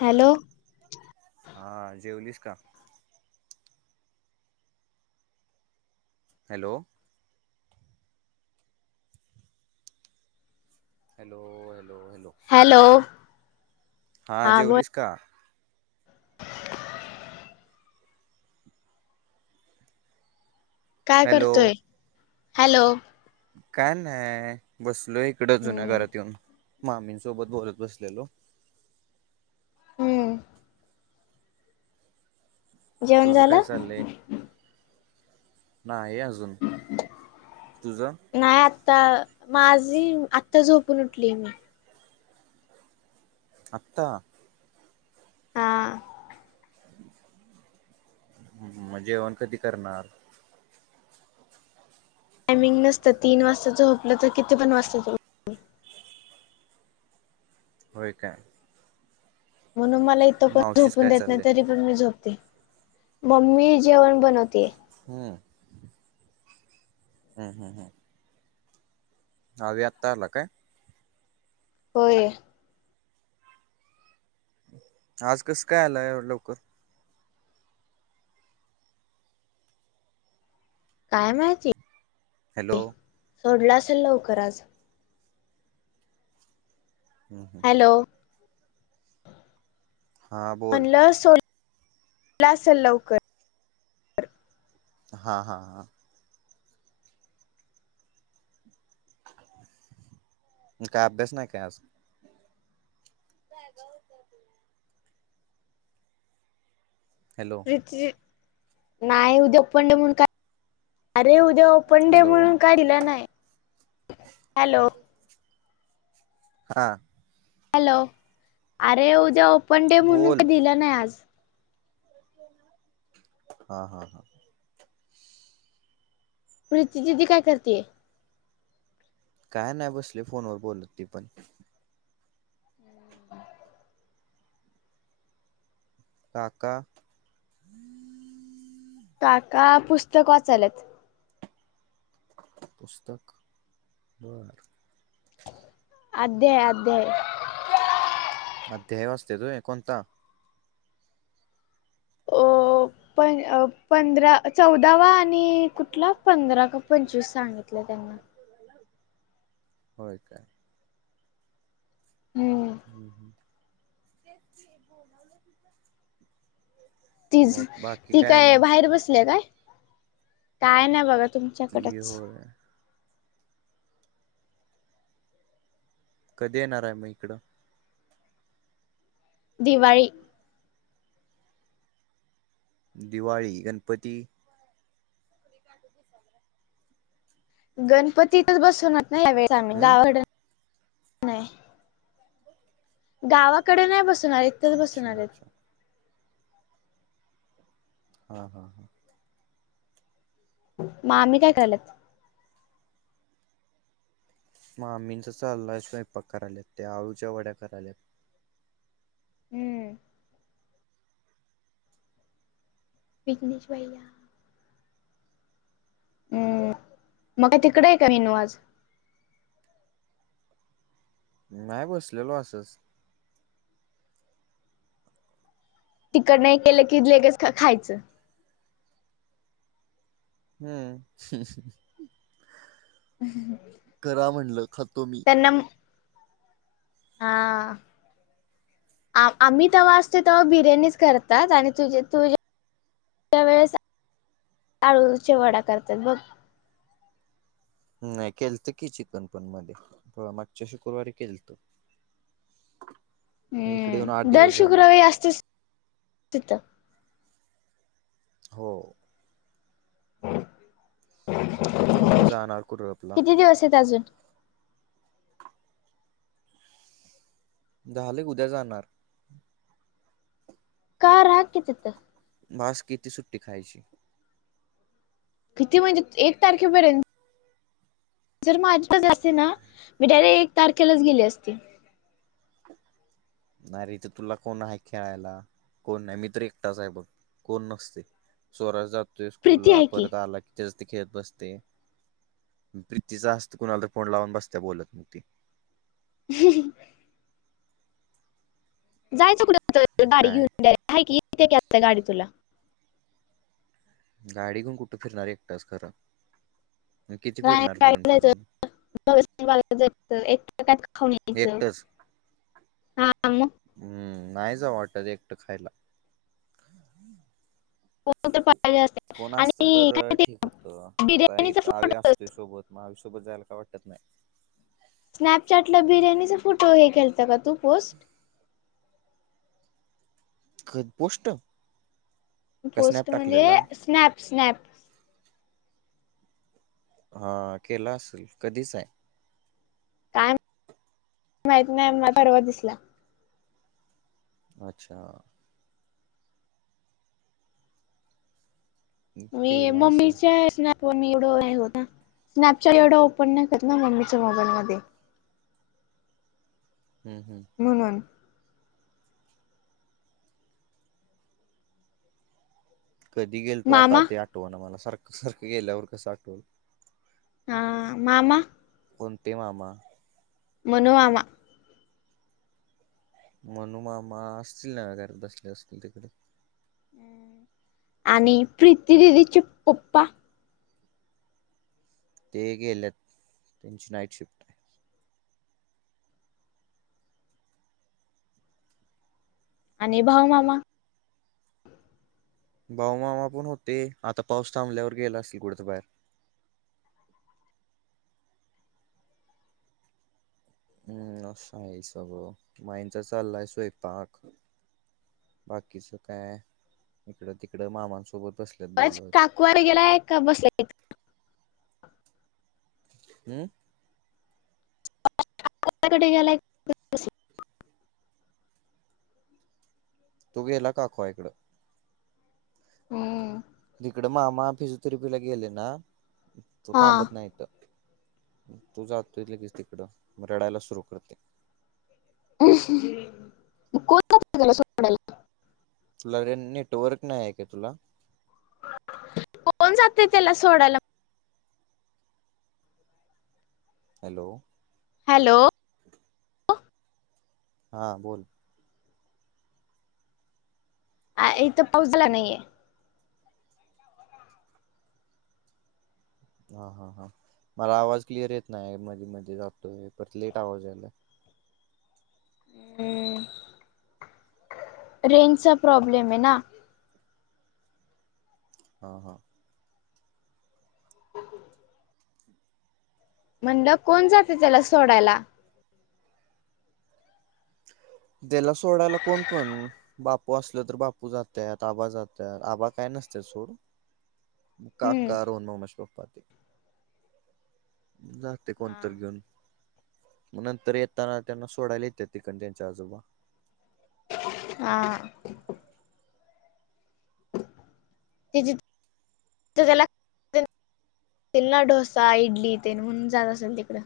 Hello. हा... जेवलीस का? Hello. Hello hello hello. Hello. हा... जेवलीस का? काय हॅलो करतोय... हॅलो. काय नाय... बसलोय इकडं जुन्या हम्म घरात येऊन... मामींसोबत बोलत बसलेलो. हम्म. जेवण तुझं काय झालं चाललंय? नाही अजून... तुझं? नाही आत्ता... माझी... आत्ता झोपून उठली मी. आत्ता? हा. मग जेवण कधी करणार? टायमिंग नसतं, तीन वाजता झोपलं तर किती पण वास्ता होय का? म्हणून मला इथं कोण मावशीच झोपून काय देत नाय चाललंय तरी पण मी झोपते... मम्मी जेवण बनवतीये. हूं. हूं हूं हूं. अवी, आत्ता आला काय? होय. आज कसं काय आला एवढ्या लवकर? काय माहिती? हॅलो सोडलं असल लवकर आज. हूं. हॅलो... हां बोल म्हणलं सोडलं सोडलं असेल लवकर. हा हा हा. काय अभ्यास नाही काय आज? [unintelligible] हॅलो. नाय उद्या ओपन डे आहे म्हणून काय अरे उ उद्या ओपन डे हॅलो म्हणून काय दिलं नाय... हॅलो हा. हॅलो... अरे उद्या ओपन डे हाये म्हणून बोल काय दिलं नाही आज. हा हा हा. प्रीती दिदी काय करतीये? काय नाही... बसलीय फोनवर बोलत ती पण. काका? काका पुस्तक वाचायलेत. पुस्तक? बर. अध्याय अध्याय. अध्याय वाचत्यात होय. कोणता? अ. प पंधरा, चौदावा- आणि कुठला पंधरा का पंचवीस सांगितला त्यांनी. होय का? हं. हं हं [unintelligible] ती ती काय बाहेर बसली काय? काय नाही बघा. ती तुमच्याकडेच. होय कधी येणार आहे मग इकडं? दिवाळी. दिवाळी, गणपती? गणपतीच तर बसवणार ना यावेळे आम्ही हम्म गावाकड- गावाकड नाही बसवनारेत. अच्छा अच्छा. हा हा हा. मामी काय करायल्यात? मामीचं चाललंय स्वयंपाक करायल्यात त्या. आळूच्या वड्या करायल्यात. हं. विगनेश भैय्या. हं. मग काय तिकडे आहे का निन्नू आज? नाही बसलेलो असंच. तिकडंन हे केलं की लगेच खायचं. हं. ह ह करा म्हणलं. खातो मी. त्यांना- हा. आ आम्ही तेव्हा असतो तेव्हा बिर्याणीच करतात. आणि तुझे तु- -झ्या वेळेस आळूच्या वड्या करतात बघ. नाही केलत की चिकनपण मध्ये. मागच्या शुक्रवारी केलतो. [unintelligible] हं. येऊन आठ दर दिवस झाले. शुक्रवारी असतयच तिथ. हो. तो आता उद्या जाणार कुठं आपला? किती दिवस आहेत अजून झाल उद्या जाणार. का? राहा की तिथ. बास किती सुट्टी खायची? किती म्हणजे? एक तारखेपर्यंत. जर माजीपण असते ना, मी डायरेक्ट एक तारखेलाच गेली असते. नाही रे इथे तुला कोण आहे खेळायला? कोण नाही. मी तर एकटाच आहे बघ. कोण नसतेय. स्वराज जातोय प्रीती स्कूलला आहे परत आला की- तेच ते खेळत बसते. प्रीतीचा असत कुणाला तर फोन लावून बसते बोलत मग ती. ह [unintelligible] जायचं कुठ मग गाडी काय घेऊन जायचं द्या आहे की इथे गाडी तुला गाडी घेऊन कुठे फिरणार एकटाच खरं किती [unintelligible] फिरणार फिरून जायचं फिरून एकटं एकटं खाऊन यायचं एकटंच हा मग हम्म नाही जावं वाटत एकटं खायला. कोण तर पाहिजे असते कोण असतं आणि तर काय ते ठीक होत आता बिर्याणीचा इथं अव्या फोटो असता सोबत मग आयुष्यभर जायला काय वाटत नाही. स्नॅपचॅट ला बिर्याणीचा फोटो हे केलता का तू पोस्ट? कधी पोस्ट? का पोस्ट स्नॅप म्हणजे टाकलेला स्नॅप स्नॅप. हा केला असेल कधीचा आहे? काय माहित नाही मला परवा दिसला. अच्छा मी केला असेल मम्मीच्या हेत ना पण मी एवढ नाही होत ना स्नॅपचॅट एवढं ओपन नाही करत ना मम्मीच्या मोबाईल मध्ये. हम्म हम म्हणून कधी गेल तो आता मामा तेआठवाना मला सारखं सारखं गेल्यावर कसं आठवल? हा मामा कोणतं मामा? मनु मामा मनू मामा असतील ना घरात बसले असतील तिकडे. आणि प्रीती दिदीचे पप्पा? ते गेलेत त्यांची नाईट शिफ्ट आहे. आणि भाऊ मामा? भाऊमामा पण होते आता पाऊस थांबल्यावर गेला असतील कुठं तरी बाहेर. हम्म असं आहे सगळं माईचा चाललाय स्वयपाक. बाकीचं काय इकडं तिकडं मामांसोबत बसलं. काकू [unintelligible] गेलाय का बसला? हम्म [unintelligible] कुठे गेलायत? तो गेलाय काकू आय कडं. हम्म तिकडं मामा फिजोथेरपीला गेले ना तो हा थांबत नाहीत इकडं. तू जातो लगेच तिकडं मग रडायला सुरु करते. [unintelligible] तुला रे नेटवर्क नाही आहे का तुला? कोण जातंय त्याला सोडायला? हॅलो हॅलो हा बोल. आ इथं पाऊस झाला नाहीये. हां हां हां मला आवाज क्लिअर येत नाही मध्ये मध्ये जातोय परत लेट आवाज यायला हम्म रेंजचा प्रॉब्लेम आहे ना. हा हा [inaudible] म्हणलं कोण जातं त्याला सोडायला? त्याला सोडायला कोण पण. बापू असलं तर बापू जात्यात, आबा जात्या, आबा काय नसता सोड. हम्म काका [unintelligible] पााती जाते कोणतरी घेऊन. मग नंतर येताना त्यांना सोडायला येत्यात. तिकडणं त्यांचे आजोबा. हा ते तर त्याला ना डोसा इडली ते म्हून जात असेल तिकडं.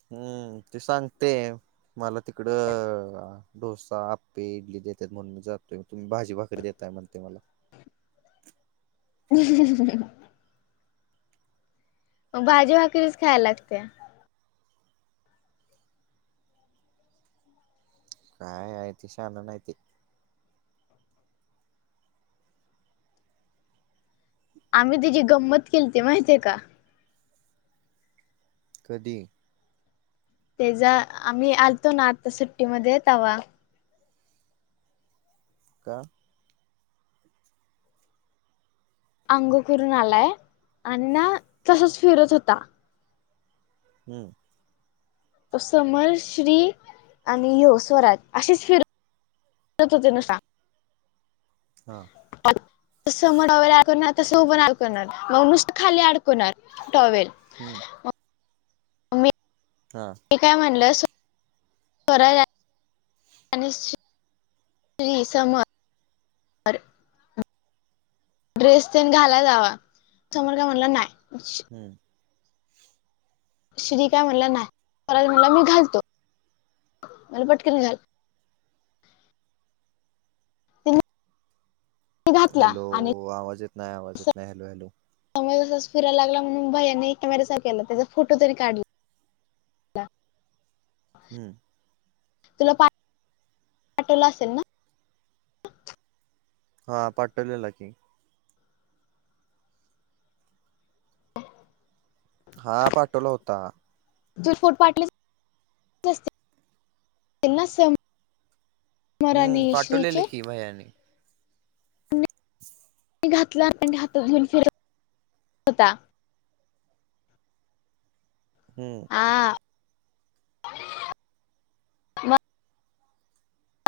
हम्म ते सांगते मला तिकडं. डोसा आपे इडली देतेत म्हणून मी जातोय तुम्ही भाजी भाकरी देतय म्हणते मला. [inaudible] भाजी भाकरीच खायला लागते. काय आहेयती शान नाहीती. आम्ही त्यािची गंमत केली त माहितीे का. कधी? तेचा आम्ही आलतो ना आता सुट्टीमध्ये तवा का? अंगो करून आलाय आणि ना तसच फिरत होता. हम्म तो समर श्री आणि यो स्वराज अशीच फिरत त तो तनसां अच्छा! समोर वगैरे अडकवणार तसंोबण अडकवणार मग नुसतं खाली अडकवणार. टॉवेल. [inaudible] [inaudible] हा. ते काय म्हणलं स निश्चित. त समर. ड्रेस ते घाला जावा समोर का म्हणला नाही. हम्. श्री काय म्हणला नाही म्हणला मी घालतो मला पटकने घाल [inaudible] घातला हॅलो आणि आवाज येत नाही आवाज येत नाही हॅलो हॅलो. समज तसाच फिरायला लागला म्हून भैयानी कॅमेचा केला त्याचा फोटो तरी काढला. हम्म तुला पाठवलं असेल ना. हा पाठवलेला की. हा पाठवला होता. जुडफोड पाठले स मरा न श्रीचे. किमायाने. [inaudible] घातला आणि हातात घेऊन फिरत होता. हम्म. आ.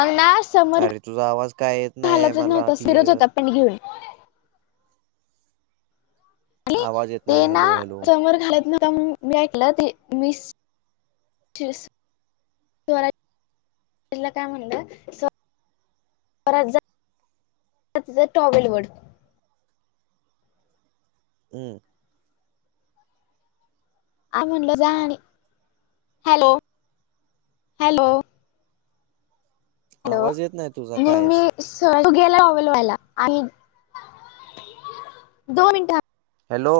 अन ना समर अरे तुझा आवाज काय येत नाही घालायतच मला नव्हता. फिरच होता क्लिअर पण घेऊन. आणि आवाज येत ते नाही ना हॅलो हॅलो समर घालत नव्हता. मग मी ऐकलं ते मी ला [inaudible] काय म्हणता? स्वराज जा तीचा टॉवेलवड. हम्म. आ म्हणल जा, हॅलो हॅलो. हॅलो. आवाज येत नाही तुझा म मी कायच. सलू गेला टॉवेलवडायला आणि दोन मिनिटं ह. हॅलो.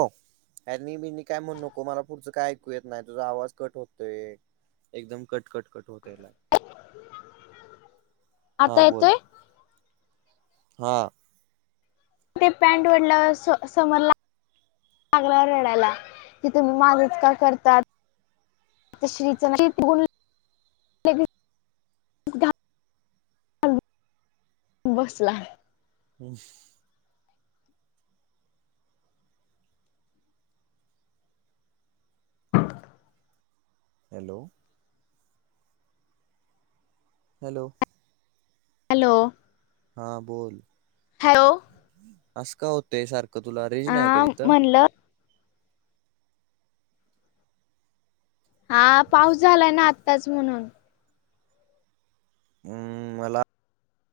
यानी बीनी काय म्हणू नको. मला पुढचं काय ऐकू येत नाही. तुझा आवाज कट होतोय. एकदम कट कट कट होतयला. आता हा बोल येतोय? हा. ते पॅनट वढडल्यावर, स समर ला लागला रडायला. तुम्ही माझंच का करता? आ श्रीच तघून [inaudible] [inaudible] [unintelligible] बसला. ह. हॅलो. हॅलो. हॅलो. हां बोल. हॅलो. असं का होतंय सारखं तुला. रेंज नाही का हा तिथं? म्हणलं हा पाऊस झालाय ना, आत्ताच म्हणून. हम्म मला